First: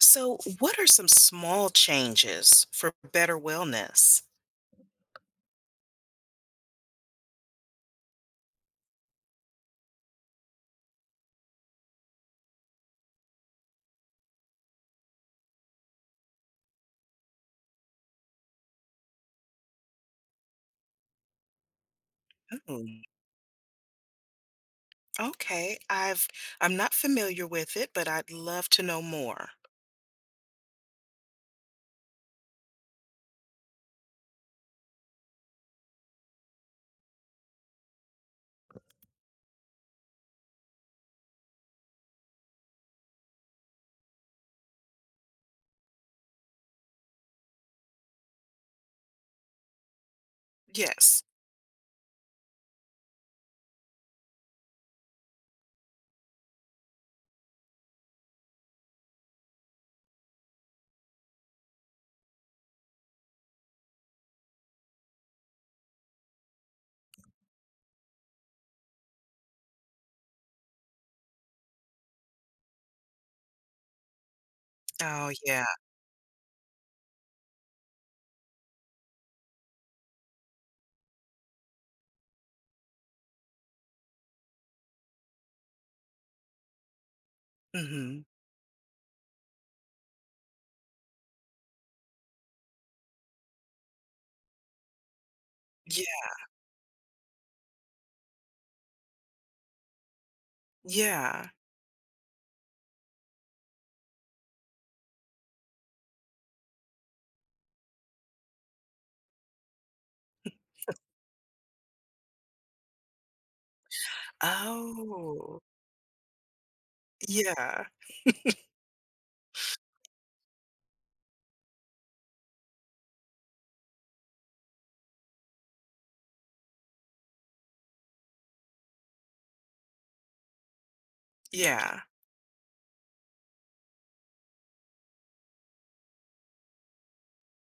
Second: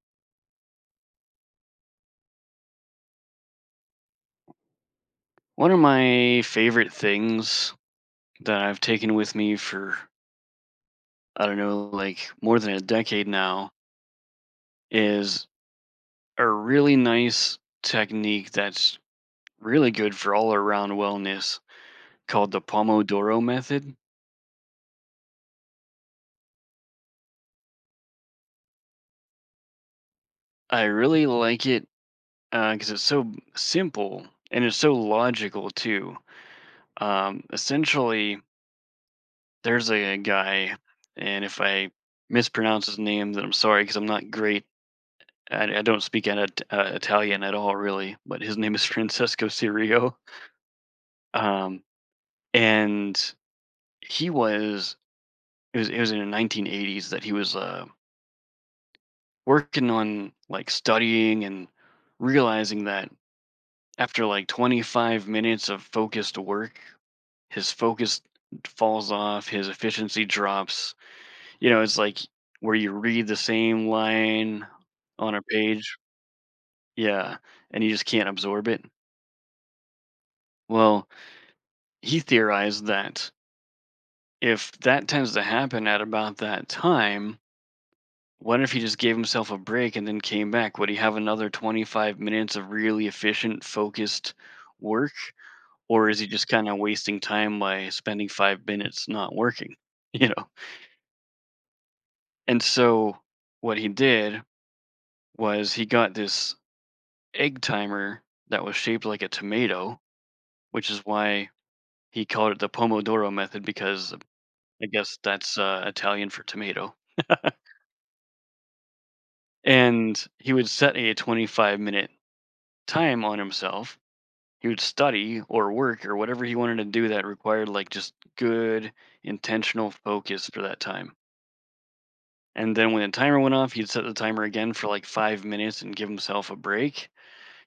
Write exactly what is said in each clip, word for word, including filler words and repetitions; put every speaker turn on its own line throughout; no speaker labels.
So, what are some small changes for better wellness?
One of my favorite things that I've taken with me for, I don't know, like more than a decade now is a really nice technique that's really good for all around wellness called the
Oh,
Pomodoro method.
okay, I've I'm not familiar with it, but I'd love to know more.
I really like it because it's so simple and it's so logical too. Um, essentially, there's a guy, and if I mispronounce his name, then I'm sorry because I'm not great. I, I don't speak an, It- uh, Italian at all, really, but his name is Francesco Cirio.
Yes.
Um, and he was it was it was in the nineteen eighties that he was uh, working on like studying and realizing that after like twenty-five minutes of focused work, his focus falls off, his efficiency drops. You know, it's like where you read the same line
Oh,
on a
yeah.
page, yeah, and you just can't absorb it. Well, he theorized that if that tends to happen at about that time,
Mhm.
what if he just gave himself a break and then came back? Would he have another twenty-five minutes of really efficient, focused work?
Yeah,
Or is he just kind of wasting time by spending five minutes not working? You know?
yeah.
And so what he did was he got this egg timer that was shaped like a tomato, which is why he called it the Pomodoro method, because I guess that's
Oh,
uh, Italian for tomato.
yeah,
And he would set a twenty-five minute time on himself. He would study or work or whatever he wanted to do that required like just good intentional focus for that time.
yeah,
And then when the timer went off, he'd set the timer again for like five minutes and give himself a break,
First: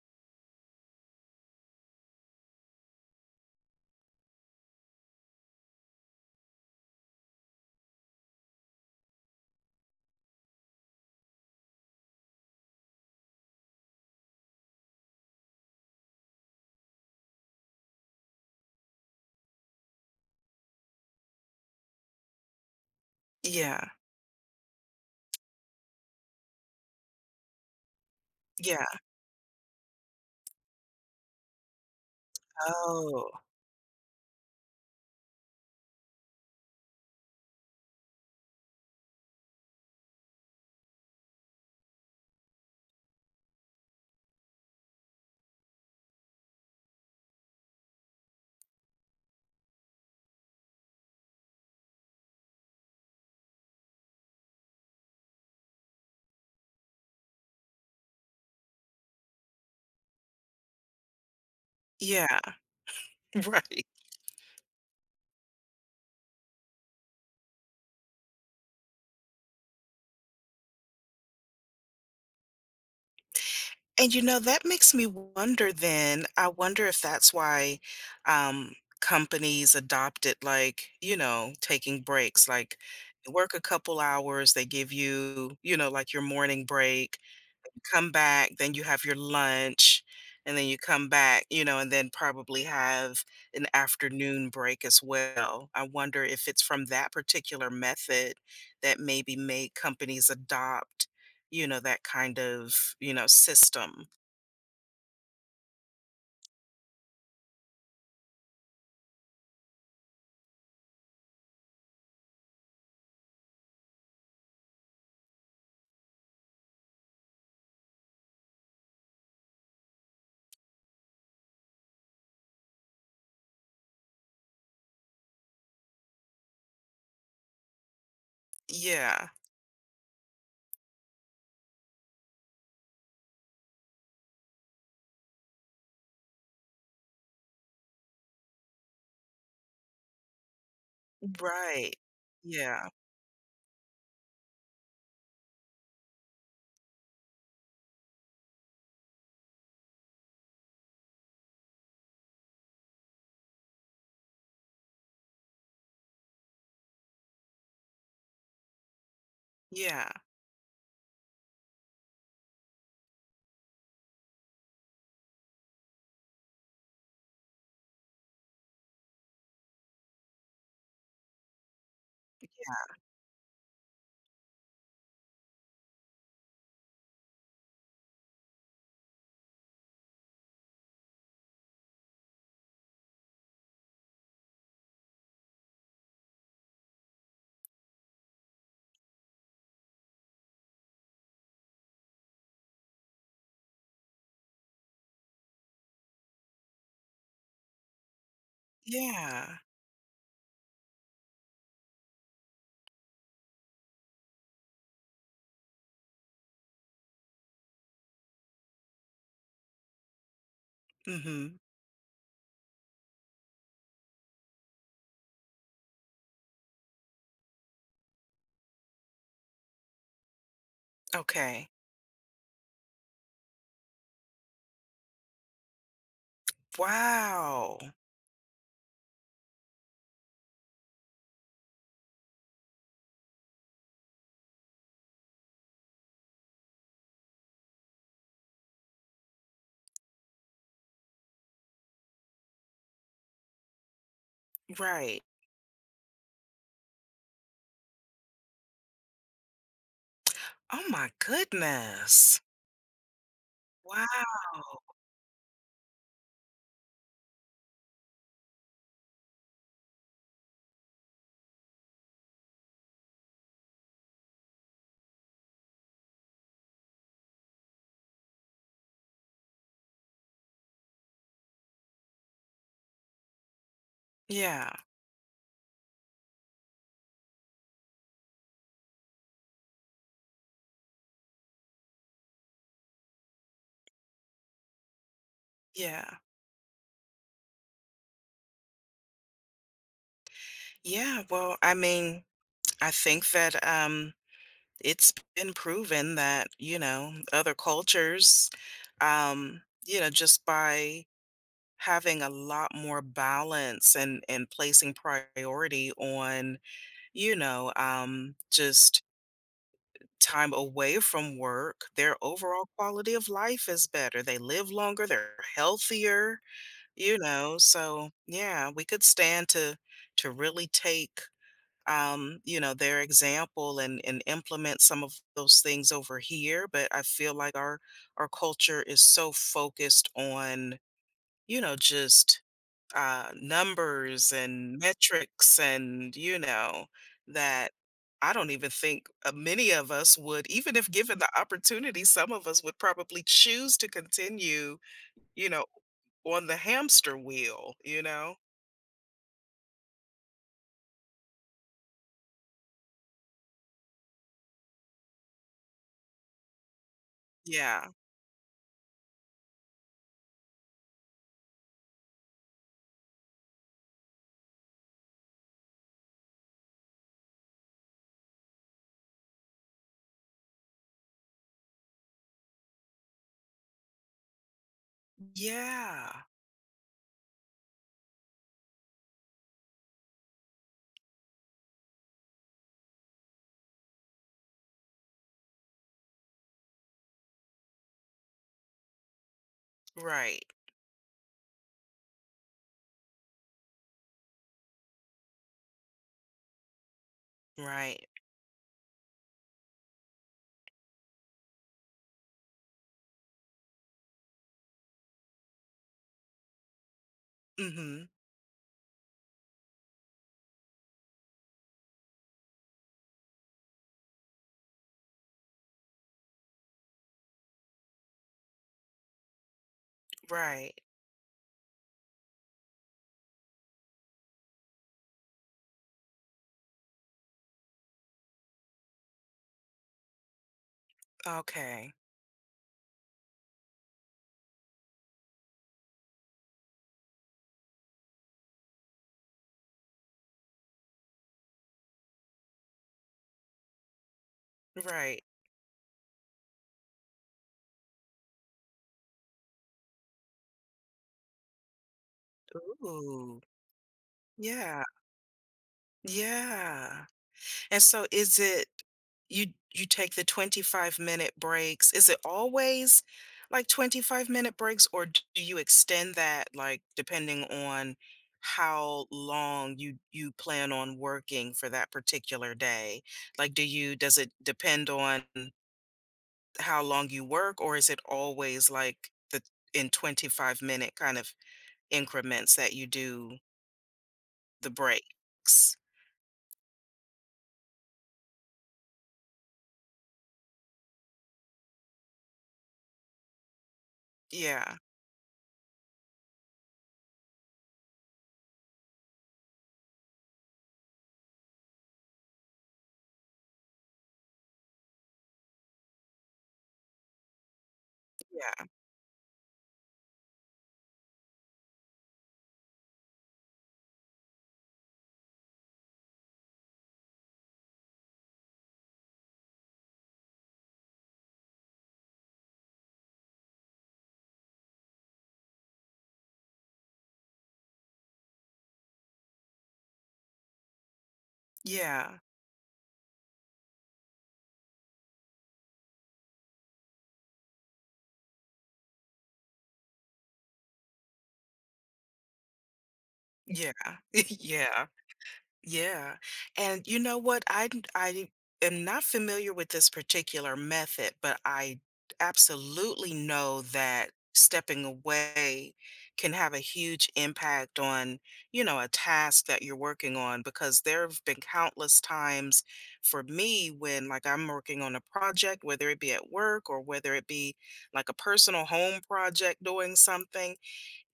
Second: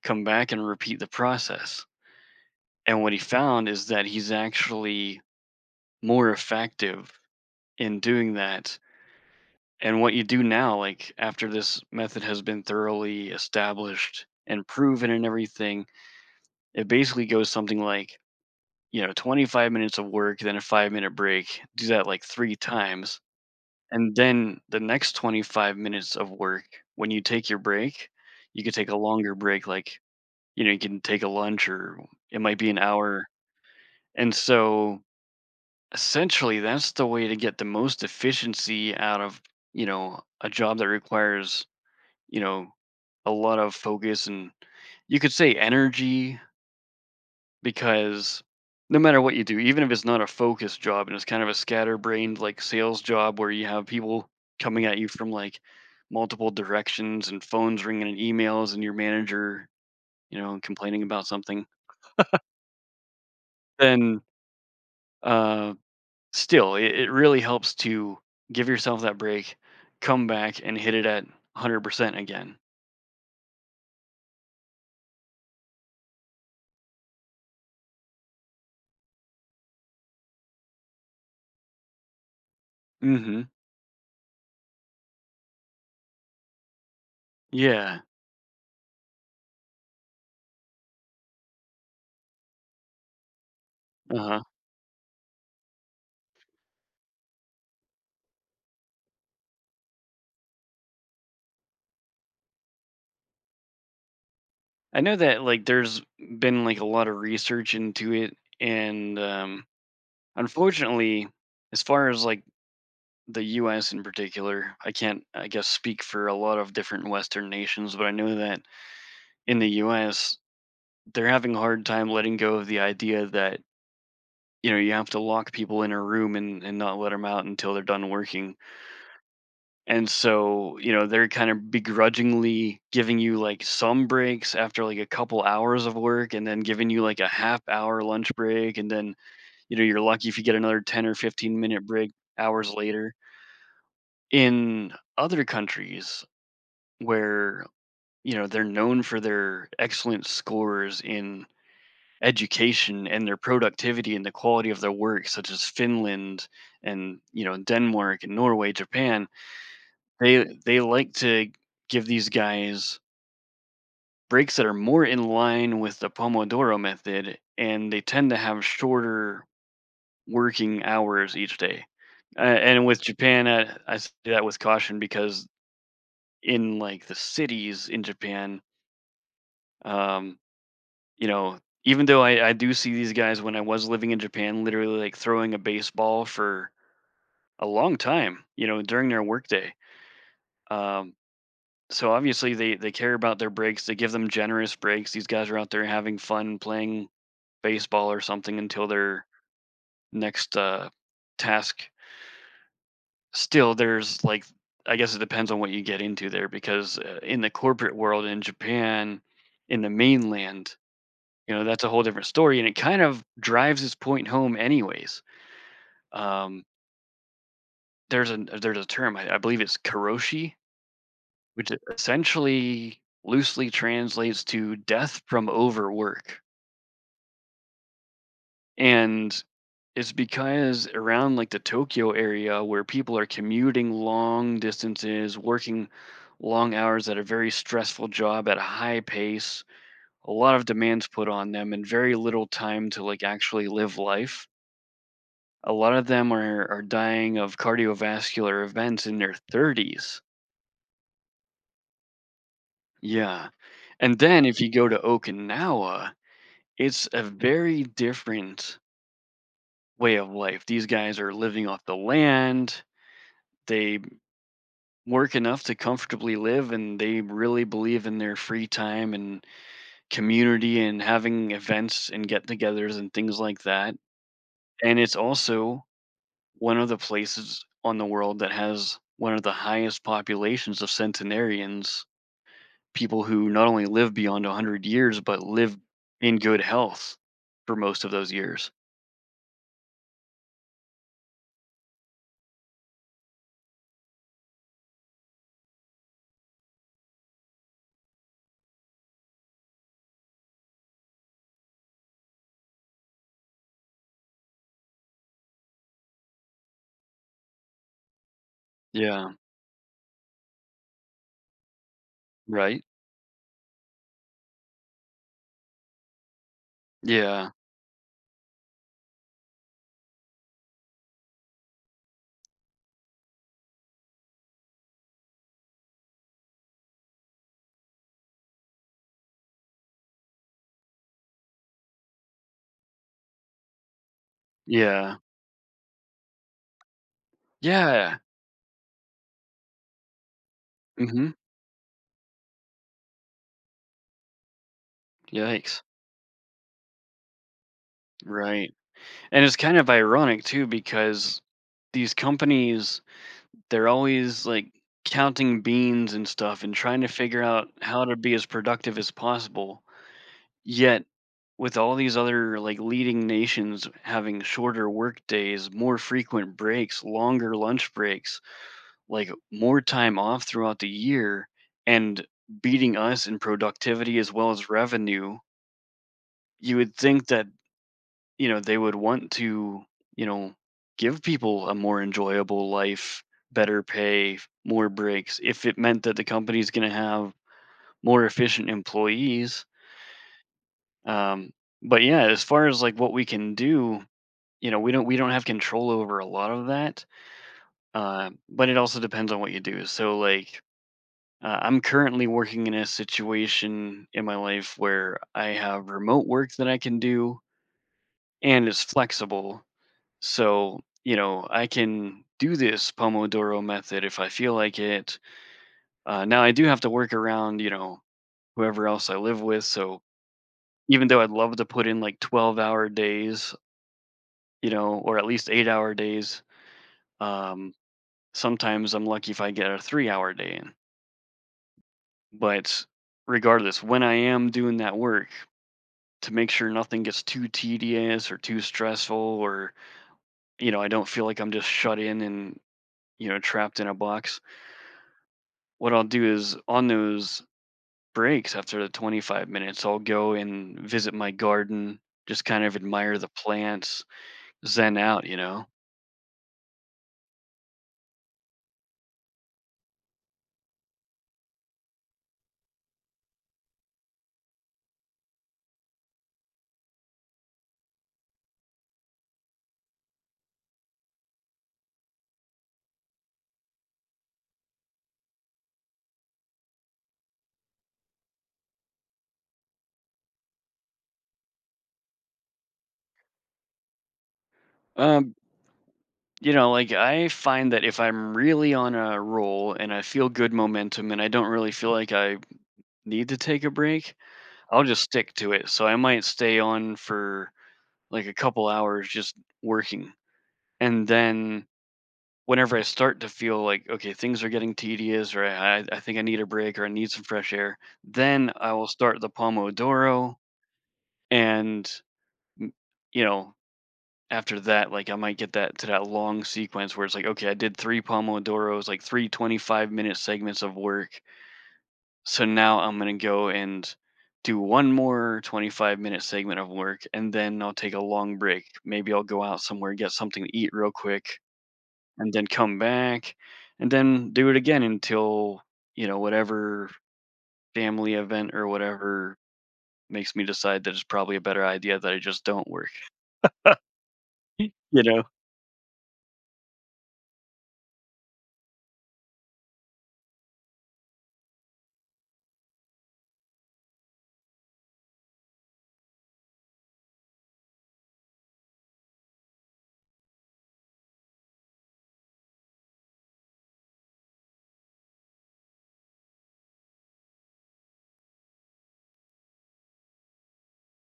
come back, and repeat the process. And what he found is that he's actually more effective in doing that. And what you do now, like after this method has been thoroughly established and proven and everything, it basically goes something like, you know, twenty-five minutes of work, then a five minute break. Do that like three times.
yeah,
And then the next twenty-five minutes of work, when you take your break, you could
yeah.
take a longer break, like, you know, you can take a lunch, or it might be an hour.
Oh,
And so essentially that's the way to get the most efficiency out of, you know, a job that requires, you know, a lot of focus and, you could say, energy. Because no matter what you do, even if it's not a focused job and it's kind of a scatterbrained like sales job where you have people coming at you from like multiple directions and phones ringing and emails and your manager, you know, complaining about something,
yeah, right.
then uh, still, it, it really helps to give yourself that break, come back, and hit it at one hundred percent again.
And, you know, that makes me wonder then, I wonder if that's why, um, companies adopted, like, you know, taking breaks, like,
Mm-hmm.
work a couple hours, they give you, you know, like, your morning break,
Yeah.
come back, then you have your lunch, and then you come back, you know, and then probably have an
Uh-huh.
afternoon break as well. I wonder if it's from that particular method that maybe made companies adopt, you know, that kind of, you know, system.
I know that like there's been like a lot of research into it, and um unfortunately, as far as like the U S in particular, I can't, I guess, speak for a lot of different Western nations, but I know that in the U S, they're having a hard time letting go of the idea that, you know, you have to lock people in a room and, and not let them out until they're done working.
Yeah.
And so, you know, they're kind of begrudgingly giving you like some breaks after like a couple hours of work, and then giving you like a half hour lunch break. And then, you know, you're lucky if you get another ten or fifteen minute
Right.
break hours
Yeah.
later. In other countries, where you know they're known for their excellent scores in education and their productivity and the quality of their work, such as Finland and, you know, Denmark and Norway, Japan,
Yeah.
they they like to give these guys breaks that are more in line with the Pomodoro method, and they tend to have shorter working hours each day. Uh, and with Japan, I, I say that with caution, because in like the cities in Japan, um, you know, even though I, I do see these guys when I was living in Japan literally like throwing a baseball for a long time, you know, during their workday. Um, so obviously they they care about their breaks. They give them generous breaks. These guys are out there having fun playing baseball or something until their
Yeah.
next uh, task. Still, there's like, I guess, it depends on what you get into there, because uh, in the corporate world in Japan, in the mainland, you
Mhm.
know, that's a whole different story, and it kind of drives this point home anyways. Um, there's a there's a term, I, I believe it's karoshi,
Okay.
which e- essentially loosely translates to death from overwork.
Wow.
And it's because around like the Tokyo area, where people are commuting long distances, working long hours at a very stressful job at a high pace, a lot of demands put on them and very little time to like actually live life,
Right.
A lot of them are are dying of cardiovascular events in their thirties.
Oh my goodness.
Yeah. And then
Wow.
if you go to Okinawa, it's a very different way of life. These guys are living off the land. They work enough to comfortably live, and they really believe in their free time and community and having events and get-togethers and things like that.
Yeah.
And it's also one of the places on the world that has one of the highest populations of centenarians, people who not only live beyond one hundred years, but live
Yeah.
in good health for most of those years.
Yeah, well, I mean, I think that um, it's been proven that, you know, other cultures, um, you know, just by having a lot more balance and and placing priority on, you know, um, just
Yeah,
time away from work, their overall
right?
quality of life is better. They live longer, they're healthier, you
Yeah,
know. So, yeah, we could stand to to really take um, you know, their example and and implement some of those things over here. But I feel like our our culture is so focused on, you know, just uh, numbers and
yeah,
metrics and you know that
yeah.
I don't even think uh, many of us would, even if given the
Mhm.
opportunity, some of us would probably choose to continue, you know,
Yikes.
on the hamster wheel, you know?
Right. And it's kind of ironic too, because these companies, they're always, like, counting beans and stuff and trying to figure out
Yeah.
how to be as productive as possible. Yet, with all these other, like, leading nations having shorter workdays, more frequent breaks, longer lunch breaks, like more time off throughout the year, and beating us in productivity as well as revenue,
Yeah.
you would think that, you know, they would want to, you know, give people a more enjoyable life, better pay, more breaks, if it meant that the company's going to have more efficient employees.
Right.
Um, but yeah, as far as like what we can do, you know, we don't we don't have control over a lot of that.
Right.
Uh, but it also depends on what you do. So like, Uh, I'm currently working in a situation in my life where I have remote work that I can do,
Hmm.
and it's flexible. So, you know, I can do this Pomodoro method if I feel like it. Uh, now, I do have to work around, you know, whoever else I live with. So,
Right.
even though I'd love to put in like twelve hour days, you know, or at least eight hour days, um, sometimes I'm lucky if I get a three hour day in.
Okay.
But regardless, when I am doing that work, to make sure nothing gets too tedious or too stressful, or you know, I don't feel like I'm just shut in and, you know, trapped in a box,
Right.
what I'll do is, on those breaks after the twenty-five minutes, I'll go and visit my garden, just kind of admire the
Ooh.
plants,
Yeah.
zen out, you know.
Yeah. And so is it you you take the twenty-five minute breaks. Is it always like twenty-five minute breaks or d- do you extend that like depending on how long you you plan on working for that particular day? Like do you does it depend on how long you work or is it always like the in twenty-five minute kind of increments that you do the
um
breaks.
you know, like, I find that if I'm really on a roll and I feel good momentum and I don't really feel like I need to take a break,
Yeah,
I'll just stick to it. So I might stay on for like a couple hours just working. And then whenever I start to feel like, okay, things are getting tedious, or I, I I think I need a break or I need some fresh air, then
yeah,
I will start the Pomodoro. And, m- you know, after that, like, I might get that to that long sequence where it's like, okay, I did three Pomodoros, like three twenty five minute segments of work. So now I'm gonna go and do one more twenty-five minute segment of work, and then I'll take a long break. Maybe I'll go out somewhere, get something to eat real quick,
yeah,
and then come back, and then do it again until, you know, whatever family event or whatever makes me decide that it's probably a better idea that I just don't work.
yeah,
You
yeah.
know?
Yeah. And you know what? I d- I am not familiar with this particular method, but I absolutely know that stepping away can have a huge impact on, you know, a task that you're working on because there have been countless times for me when like I'm working on a project, whether it be at work or whether it be like a personal home project doing something,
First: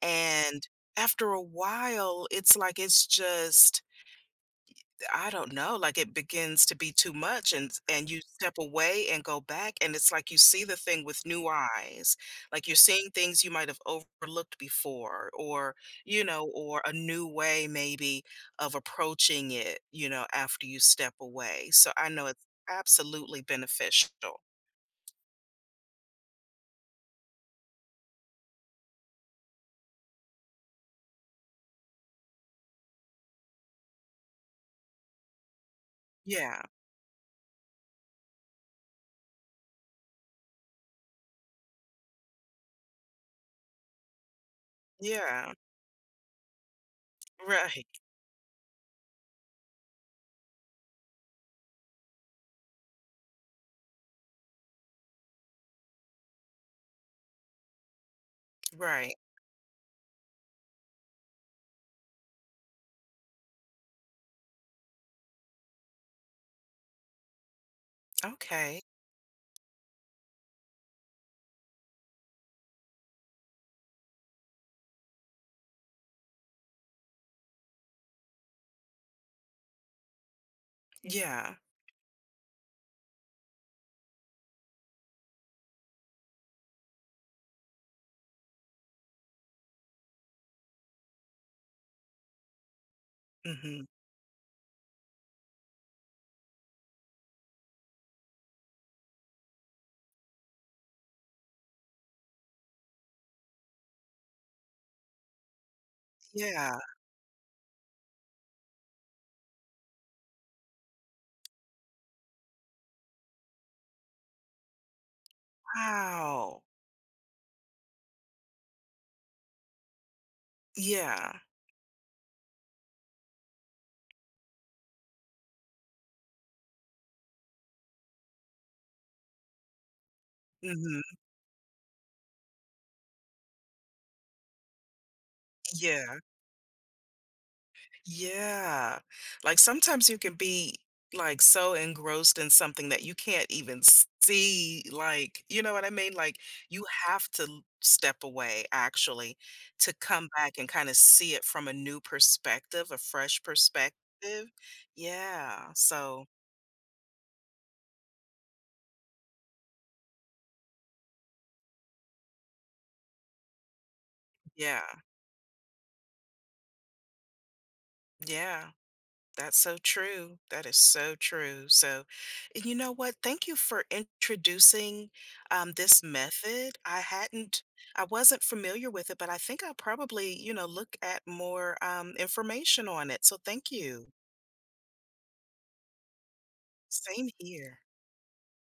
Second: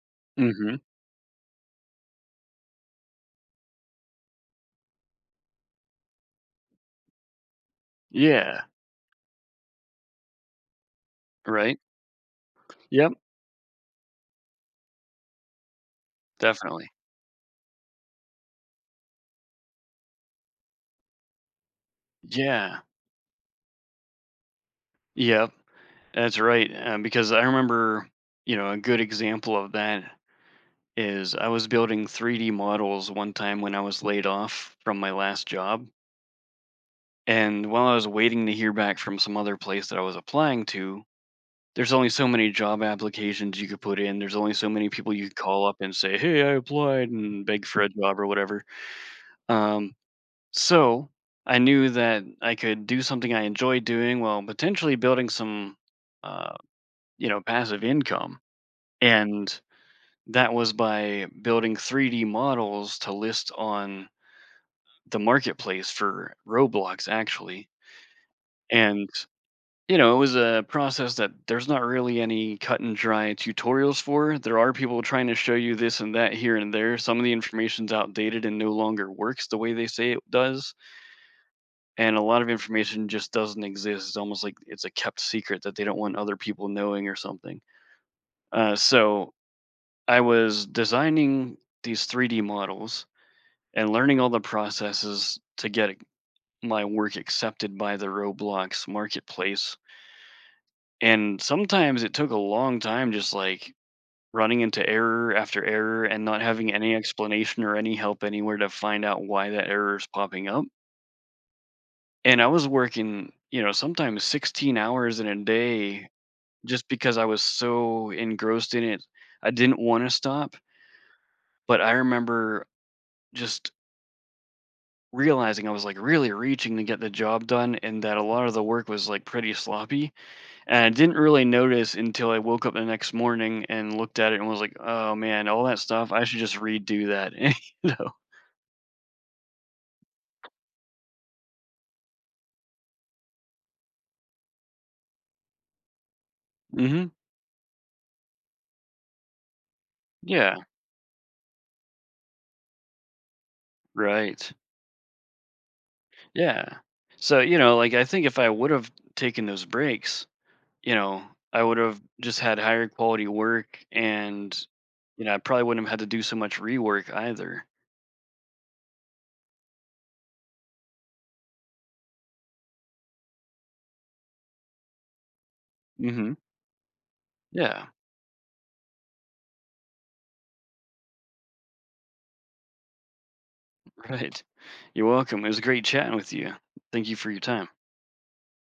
and
Hmm.
after a while, it's like it's just I don't know, like, it begins to be too much and and you step
Yeah.
away and go back, and it's like you see the thing with new
Right.
eyes. Like, you're seeing
Yep.
things you might have overlooked before or, you know, or
Definitely.
a new way maybe of approaching it, you know, after you step away. So I know it's
Yeah.
absolutely beneficial.
Yep. That's right. Um, because I remember, you know, a good example of that is, I was building three D models one time when I was laid off from my last job.
Yeah,
And while I was waiting to hear back from some other place that I was applying to, there's only so many job applications you could put in. There's only so many people you could
yeah,
call up and say, "Hey, I applied," and beg for
right,
a job or whatever. Um, so I knew that I could do something I enjoyed doing while potentially building some, uh, you know, passive income.
right.
And that was by building three D models to list on the marketplace for Roblox, actually.
Okay.
And, you know, it was a process that there's not really any cut and dry tutorials for. There are people trying to show you this and that here and there. Some of the information's outdated and no longer works the way they say it does.
Yeah,
And a lot of information just doesn't exist. It's almost like it's a kept secret that they don't want other people knowing or something. Uh, so I was designing these three D models
mhm.
and learning all the processes to get my work accepted by the Roblox marketplace. And sometimes it took a long time, just like running into error after error and not having
Yeah,
any explanation or any help anywhere to find out why that error is popping up. And I was working, you know, sometimes sixteen hours in a day,
wow.
just because I was so engrossed in it. I didn't want to stop,
Yeah,
but I remember just realizing I was like really reaching to get the job done, and that a lot of the work was like pretty sloppy. And I didn't
mhm,
really notice until I woke up the next morning and looked at it and was like, "Oh man, all that stuff,
yeah.
I should just redo that." You know?
Yeah. Like sometimes you can be like so engrossed in something that you can't even s- see like, you know what I mean? Like you
Mhm.
have to l- step away actually to come back
Yeah,
and kind of see it from a new perspective, a fresh perspective.
right.
Yeah. So,
Yeah. So, you know, like, I think if I would have taken those breaks, you know, I would have just had higher quality work. And,
yeah.
you know, I probably wouldn't have had to do so much rework either.
Yeah. That's so true. That is so true. So, and you know what? Thank you for introducing um, this
Mhm.
method. I hadn't,
Yeah,
I wasn't familiar with it, but I think I'll probably, you know, look at more um, information on it. So, thank you.
right. You're welcome. It was great chatting with you. Thank you
Same
for your time.
here.